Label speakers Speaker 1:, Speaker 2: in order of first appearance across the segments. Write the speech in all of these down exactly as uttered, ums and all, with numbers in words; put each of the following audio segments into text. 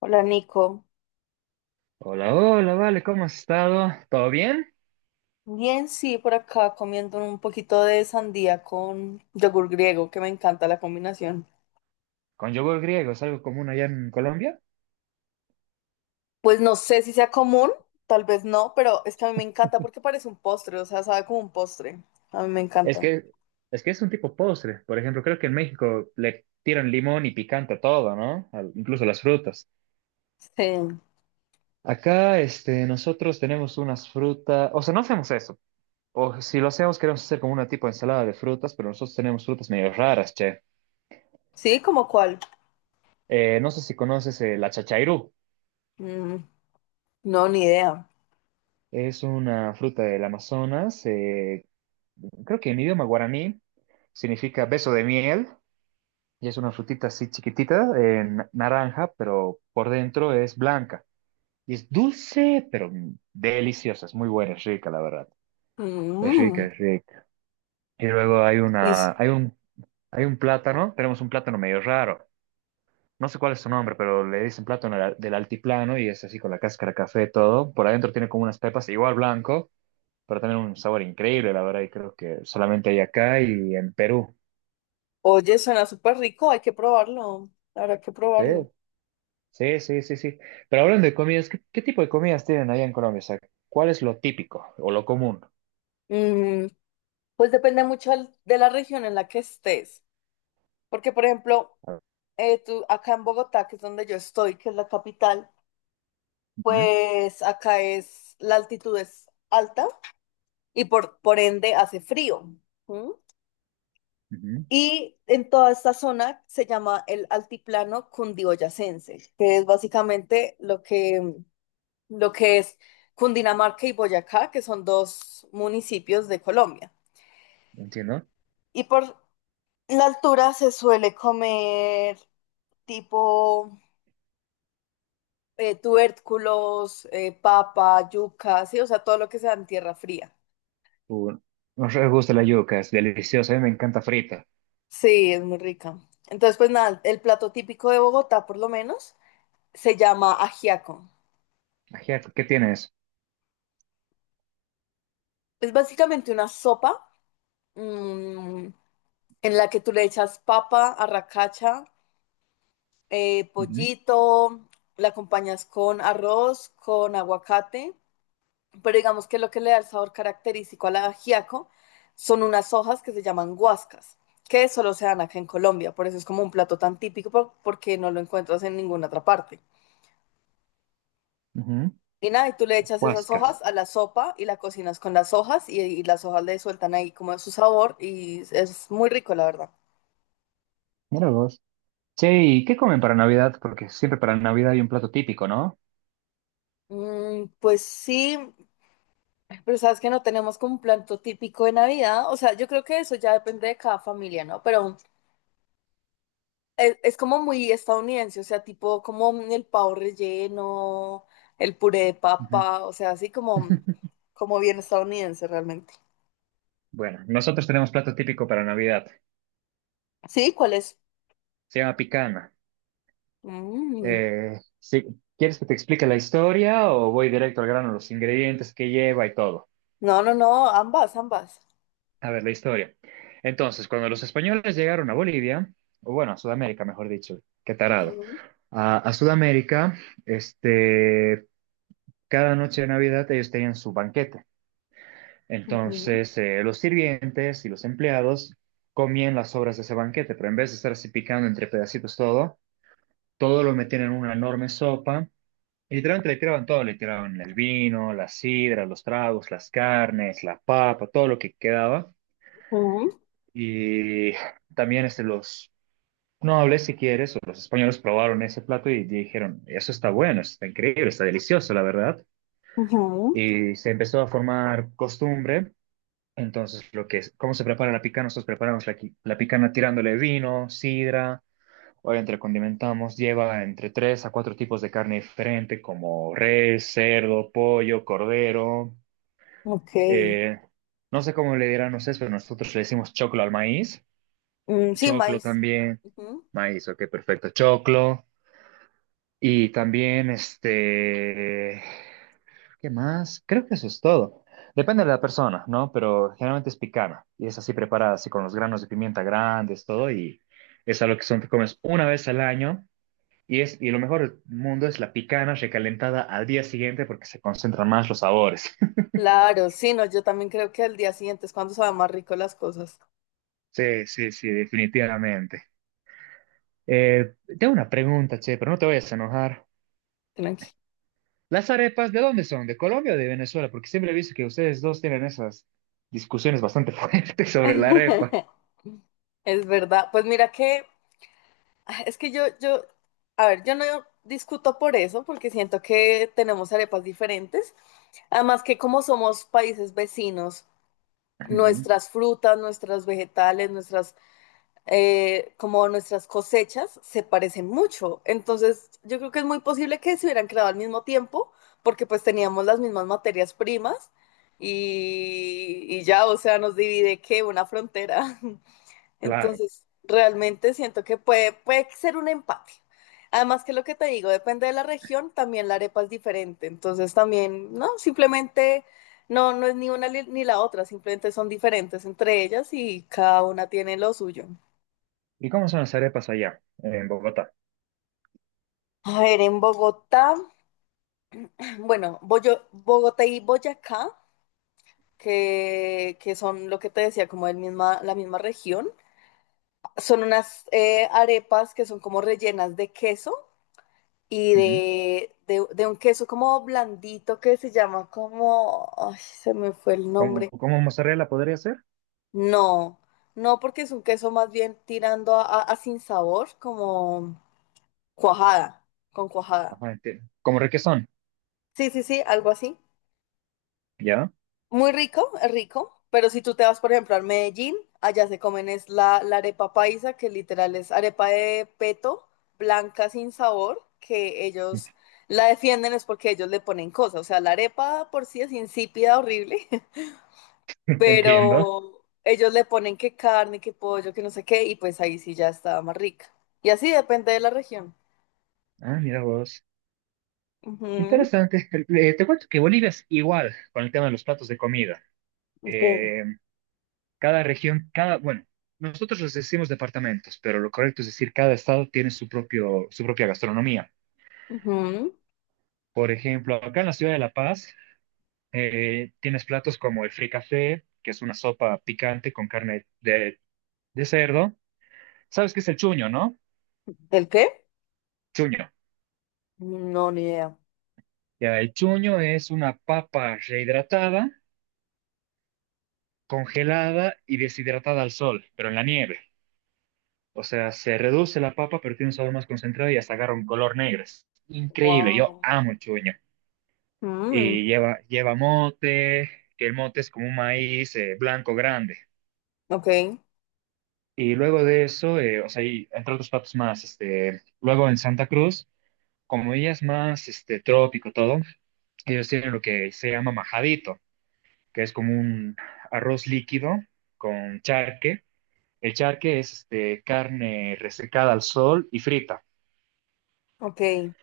Speaker 1: Hola Nico.
Speaker 2: Hola, hola, vale, ¿cómo has estado? ¿Todo bien?
Speaker 1: Bien, sí, por acá comiendo un poquito de sandía con yogur griego, que me encanta la combinación.
Speaker 2: Con yogur griego, ¿es algo común allá en Colombia?
Speaker 1: Pues no sé si sea común, tal vez no, pero es que a mí me encanta porque parece un postre, o sea, sabe como un postre. A mí me
Speaker 2: Es
Speaker 1: encanta.
Speaker 2: que, es que es un tipo postre. Por ejemplo, creo que en México le tiran limón y picante a todo, ¿no? Al- incluso las frutas.
Speaker 1: Sí,
Speaker 2: Acá, este, nosotros tenemos unas frutas, o sea, no hacemos eso. O si lo hacemos, queremos hacer como una tipo de ensalada de frutas, pero nosotros tenemos frutas medio raras, che.
Speaker 1: sí, ¿como cuál?
Speaker 2: Eh, no sé si conoces eh, la chachairú.
Speaker 1: Mm, no, ni idea.
Speaker 2: Es una fruta del Amazonas, eh, creo que en idioma guaraní significa beso de miel. Y es una frutita así chiquitita, eh, na- naranja, pero por dentro es blanca. Y es dulce, pero mm, deliciosa. Es muy buena, es rica, la verdad. Es
Speaker 1: Mm,
Speaker 2: rica, es rica. Y luego hay
Speaker 1: y s-
Speaker 2: una, hay un, hay un plátano. Tenemos un plátano medio raro. No sé cuál es su nombre, pero le dicen plátano del del altiplano y es así con la cáscara café todo. Por adentro tiene como unas pepas, igual blanco, pero también un sabor increíble, la verdad. Y creo que solamente hay acá y en Perú.
Speaker 1: oye, suena súper rico, hay que probarlo, habrá que
Speaker 2: ¿Sí?
Speaker 1: probarlo.
Speaker 2: Sí, sí, sí, sí. Pero hablando de comidas, ¿qué, qué tipo de comidas tienen allá en Colombia? O sea, ¿cuál es lo típico o lo común?
Speaker 1: Mm, pues depende mucho del- de la región en la que estés, porque por ejemplo...
Speaker 2: A ver.
Speaker 1: eh, tú, acá en Bogotá, que es donde yo estoy, que es la capital,
Speaker 2: Ujú.
Speaker 1: pues acá es la altitud es alta y por, por ende hace frío. ¿M?
Speaker 2: Ujú.
Speaker 1: Y en toda esta zona se llama el altiplano cundiboyacense, que es básicamente lo que, lo que es Cundinamarca y Boyacá, que son dos municipios de Colombia.
Speaker 2: Entiendo.
Speaker 1: Y por la altura se suele comer tipo eh, tubérculos, eh, papa, yuca, sí, o sea, todo lo que sea en tierra fría.
Speaker 2: Uh, Nos re gusta la yuca, es deliciosa, a mí me encanta frita.
Speaker 1: Sí, es muy rica. Entonces, pues nada, el plato típico de Bogotá, por lo menos, se llama ajiaco.
Speaker 2: Ajiaco, ¿qué tienes?
Speaker 1: Es básicamente una sopa mm, en la que tú le echas papa, arracacha, eh,
Speaker 2: Ujú.
Speaker 1: pollito, la acompañas con arroz, con aguacate. Pero digamos que lo que le da el sabor característico al ajiaco son unas hojas que se llaman guascas, que solo se dan acá en Colombia, por eso es como un plato tan típico por- porque no lo encuentras en ninguna otra parte.
Speaker 2: Ujú.
Speaker 1: Y nada, y tú le echas esas
Speaker 2: Huascas.
Speaker 1: hojas a la sopa y la cocinas con las hojas y, y las hojas le sueltan ahí como su sabor y es muy rico, la verdad.
Speaker 2: Mira vos. Che, ¿y qué comen para Navidad? Porque siempre para Navidad hay un plato típico, ¿no?
Speaker 1: Mm, pues sí, pero sabes que no tenemos como un plato típico de Navidad, o sea, yo creo que eso ya depende de cada familia, ¿no? Pero Es, es como muy estadounidense, o sea, tipo como el pavo relleno, el puré de
Speaker 2: Ujú.
Speaker 1: papa, o sea, así como, como bien estadounidense realmente.
Speaker 2: Bueno, nosotros tenemos plato típico para Navidad.
Speaker 1: Sí, ¿cuál es?
Speaker 2: Se llama picana.
Speaker 1: Mm.
Speaker 2: Eh, sí, ¿quieres que te explique la historia o voy directo al grano, los ingredientes que lleva y todo?
Speaker 1: No, no, no, ambas, ambas.
Speaker 2: A ver, la historia. Entonces, cuando los españoles llegaron a Bolivia, o bueno, a Sudamérica, mejor dicho, qué tarado,
Speaker 1: Ujú,
Speaker 2: a, a Sudamérica, este, cada noche de Navidad ellos tenían su banquete.
Speaker 1: ujú,
Speaker 2: Entonces, eh, los sirvientes y los empleados comían las sobras de ese banquete, pero en vez de estar así picando entre pedacitos todo, todo lo metían en una enorme sopa. Y literalmente le tiraban todo, le tiraban el vino, la sidra, los tragos, las carnes, la papa, todo lo que quedaba.
Speaker 1: ujú,
Speaker 2: Y también este, los no hablé si quieres, o los españoles probaron ese plato y dijeron, eso está bueno, está increíble, está delicioso, la verdad.
Speaker 1: ujú.
Speaker 2: Y se empezó a formar costumbre. Entonces, lo que es, ¿cómo se prepara la picana? Nosotros preparamos la, qui- la picana tirándole vino, sidra, obviamente la condimentamos, lleva entre tres a cuatro tipos de carne diferente, como res, cerdo, pollo, cordero.
Speaker 1: Ok.
Speaker 2: eh, no sé cómo le dirán ustedes, pero nosotros le decimos choclo al maíz,
Speaker 1: Mm, sí,
Speaker 2: choclo
Speaker 1: maíz.
Speaker 2: también,
Speaker 1: Ujú.
Speaker 2: maíz, ok, perfecto, choclo. Y también, este, ¿qué más? Creo que eso es todo. Depende de la persona, ¿no? Pero generalmente es picana y es así preparada, así con los granos de pimienta grandes, todo, y es algo que son, te comes una vez al año. Y, es, y lo mejor del mundo es la picana recalentada al día siguiente porque se concentran más los sabores.
Speaker 1: Claro, sí, no, yo también creo que al día siguiente es cuando saben más rico las cosas.
Speaker 2: Sí, sí, sí, definitivamente. Eh, tengo una pregunta, che, pero no te vayas a enojar.
Speaker 1: Tranqui.
Speaker 2: Las arepas, ¿de dónde son? ¿De Colombia o de Venezuela? Porque siempre he visto que ustedes dos tienen esas discusiones bastante fuertes sobre la arepa.
Speaker 1: Es verdad. Pues mira que ah, es que yo, yo, a ver, yo no discuto por eso, porque siento que tenemos arepas diferentes. Además que como somos países vecinos,
Speaker 2: Ujú.
Speaker 1: nuestras frutas, nuestras vegetales, nuestras, eh, como nuestras cosechas se parecen mucho. Entonces, yo creo que es muy posible que se hubieran creado al mismo tiempo, porque pues teníamos las mismas materias primas y, y ya, o sea, nos divide que una frontera.
Speaker 2: Claro.
Speaker 1: Entonces, realmente siento que puede, puede ser un empate. Además que lo que te digo, depende de la región, también la arepa es diferente. Entonces también, no, simplemente no, no es ni una li- ni la otra, simplemente son diferentes entre ellas y cada una tiene lo suyo.
Speaker 2: ¿Y cómo son las arepas allá, en Bogotá?
Speaker 1: A ver, en Bogotá, bueno, Boyo- Bogotá y Boyacá, que, que son lo que te decía, como el misma, la misma región, son unas eh, arepas que son como rellenas de queso y
Speaker 2: Ujú.
Speaker 1: de, de, de un queso como blandito que se llama como, ay, se me fue el
Speaker 2: ¿Cómo,
Speaker 1: nombre.
Speaker 2: cómo mozzarella podría ser?
Speaker 1: No, no porque es un queso más bien tirando a, a- a sin sabor, como cuajada, con cuajada.
Speaker 2: Ajá, entiendo. Como requesón,
Speaker 1: Sí, sí, sí, algo así.
Speaker 2: ¿ya?
Speaker 1: Muy rico, es rico, pero si tú te vas, por ejemplo, a Medellín, allá se comen es la, la arepa paisa, que literal es arepa de peto, blanca sin sabor, que ellos la defienden es porque ellos le ponen cosas, o sea, la arepa por sí es insípida, horrible,
Speaker 2: Entiendo.
Speaker 1: pero ellos le ponen que carne, que pollo, que no sé qué, y pues ahí sí ya está más rica. Y así depende de la región.
Speaker 2: Ah, mira vos.
Speaker 1: Ujú.
Speaker 2: Interesante. Eh, te cuento que Bolivia es igual con el tema de los platos de comida.
Speaker 1: Ok.
Speaker 2: Eh, Cada región, cada, bueno, nosotros les decimos departamentos, pero lo correcto es decir, cada estado tiene su propio, su propia gastronomía.
Speaker 1: Ujú.
Speaker 2: Por ejemplo, acá en la ciudad de La Paz eh, tienes platos como el fricasé, que es una sopa picante con carne de, de cerdo. ¿Sabes qué es el chuño, no?
Speaker 1: ¿El qué?
Speaker 2: Chuño.
Speaker 1: No, ni idea.
Speaker 2: Ya, el chuño es una papa rehidratada, congelada y deshidratada al sol, pero en la nieve. O sea, se reduce la papa, pero tiene un sabor más concentrado y hasta agarra un color negro. Es increíble, yo
Speaker 1: Wow.
Speaker 2: amo el chuño.
Speaker 1: Mm.
Speaker 2: Y lleva, lleva mote, que el mote es como un maíz eh, blanco grande.
Speaker 1: Ok.
Speaker 2: Y luego de eso, eh, o sea, y entre otros platos más, este, luego en Santa Cruz, como ella es más, este, trópico todo, ellos tienen lo que se llama majadito, que es como un arroz líquido con charque. El charque es, este, carne resecada al sol y frita,
Speaker 1: Ok.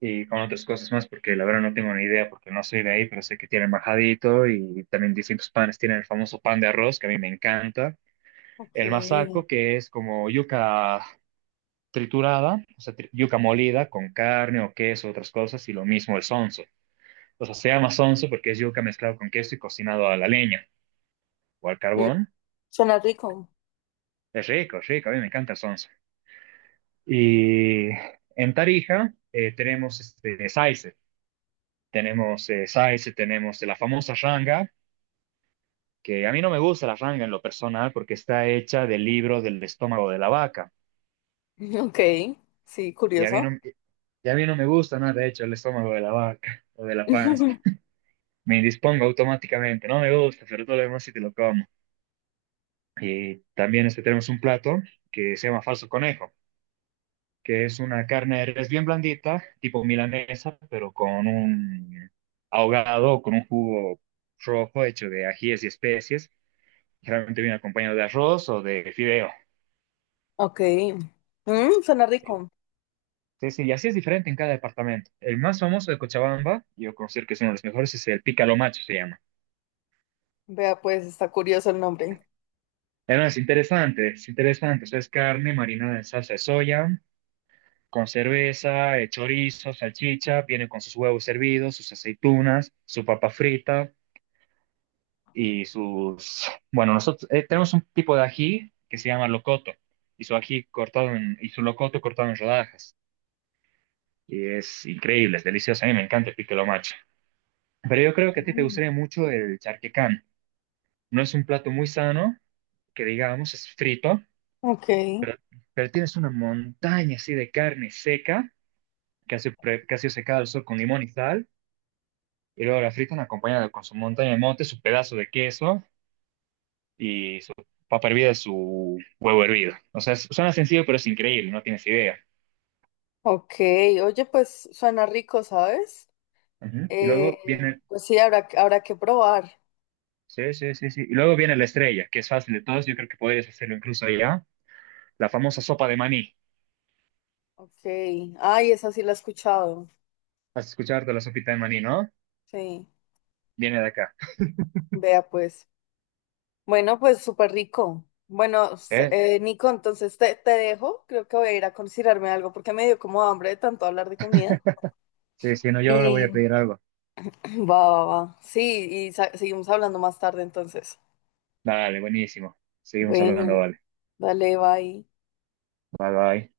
Speaker 2: y con otras cosas más, porque la verdad no tengo ni idea, porque no soy de ahí, pero sé que tienen majadito y también distintos panes. Tienen el famoso pan de arroz, que a mí me encanta.
Speaker 1: Ok.
Speaker 2: El masaco, que es como yuca triturada, o sea, tri- yuca molida con carne o queso, otras cosas, y lo mismo el sonso. O sea, se llama sonso porque es yuca mezclado con queso y cocinado a la leña o al
Speaker 1: Mm,
Speaker 2: carbón.
Speaker 1: suena rico.
Speaker 2: Es rico, es rico, a mí me encanta el sonso. Y en Tarija eh, tenemos este, saice, tenemos eh, saice, tenemos la famosa ranga, que a mí no me gusta la ranga en lo personal porque está hecha del libro del estómago de la vaca.
Speaker 1: Ok. Sí,
Speaker 2: Y a mí
Speaker 1: curioso.
Speaker 2: no, y a mí no me gusta nada hecho el estómago de la vaca o de la panza. Me indispongo automáticamente, no me gusta, pero todo lo demás sí te lo como. Y también este tenemos un plato que se llama falso conejo, que es una carne de res bien blandita, tipo milanesa, pero con un ahogado, con un jugo rojo hecho de ajíes y especies, generalmente viene acompañado de arroz o de fideo.
Speaker 1: Ok. Mm, suena rico.
Speaker 2: Sí, sí, y así es diferente en cada departamento. El más famoso de Cochabamba, yo considero que es uno de los mejores, es el pícaro macho, se llama.
Speaker 1: Vea, pues está curioso el nombre.
Speaker 2: Además, es interesante, es interesante. O sea, es carne marinada en salsa de soya, con cerveza, eh, chorizo, salchicha, viene con sus huevos servidos, sus aceitunas, su papa frita y sus... Bueno, nosotros eh, tenemos un tipo de ají que se llama locoto y su ají cortado en, y su locoto cortado en rodajas. Y es increíble, es delicioso. A mí me encanta el piquelo macho. Pero yo creo que a ti te
Speaker 1: Mm.
Speaker 2: gustaría mucho el charquecán. No es un plato muy sano, que digamos, es frito,
Speaker 1: Ok.
Speaker 2: pero, pero tienes una montaña así de carne seca, que ha sido pre- que ha sido secada al sol con limón y sal Y luego la fritan acompañada con su montaña de mote, su pedazo de queso y su papa hervida y su huevo hervido. O sea, suena sencillo, pero es increíble, no tienes idea.
Speaker 1: Ok. Oye, pues suena rico, ¿sabes? Sí.
Speaker 2: Ujú. Y
Speaker 1: Eh,
Speaker 2: luego viene,
Speaker 1: pues sí, habrá, que- habrá que probar.
Speaker 2: sí, sí, sí, sí. Y luego viene la estrella, que es fácil de todos, yo creo que podrías hacerlo incluso allá. La famosa sopa de maní.
Speaker 1: Ok. Ay, esa sí la he escuchado.
Speaker 2: Has escuchado de la sopita de maní, ¿no?
Speaker 1: Sí.
Speaker 2: Viene de acá.
Speaker 1: Vea, pues. Bueno, pues súper rico. Bueno, s-
Speaker 2: Sí,
Speaker 1: eh, Nico, entonces te, te dejo. Creo que voy a ir a considerarme algo porque me dio como hambre de tanto hablar de comida.
Speaker 2: sí, sí, no, yo ahora voy a
Speaker 1: Y
Speaker 2: pedir algo.
Speaker 1: va, va, va. Sí, y sa- seguimos hablando más tarde entonces.
Speaker 2: Dale, buenísimo. Seguimos hablando,
Speaker 1: Bueno,
Speaker 2: vale.
Speaker 1: dale, bye.
Speaker 2: Bye, bye.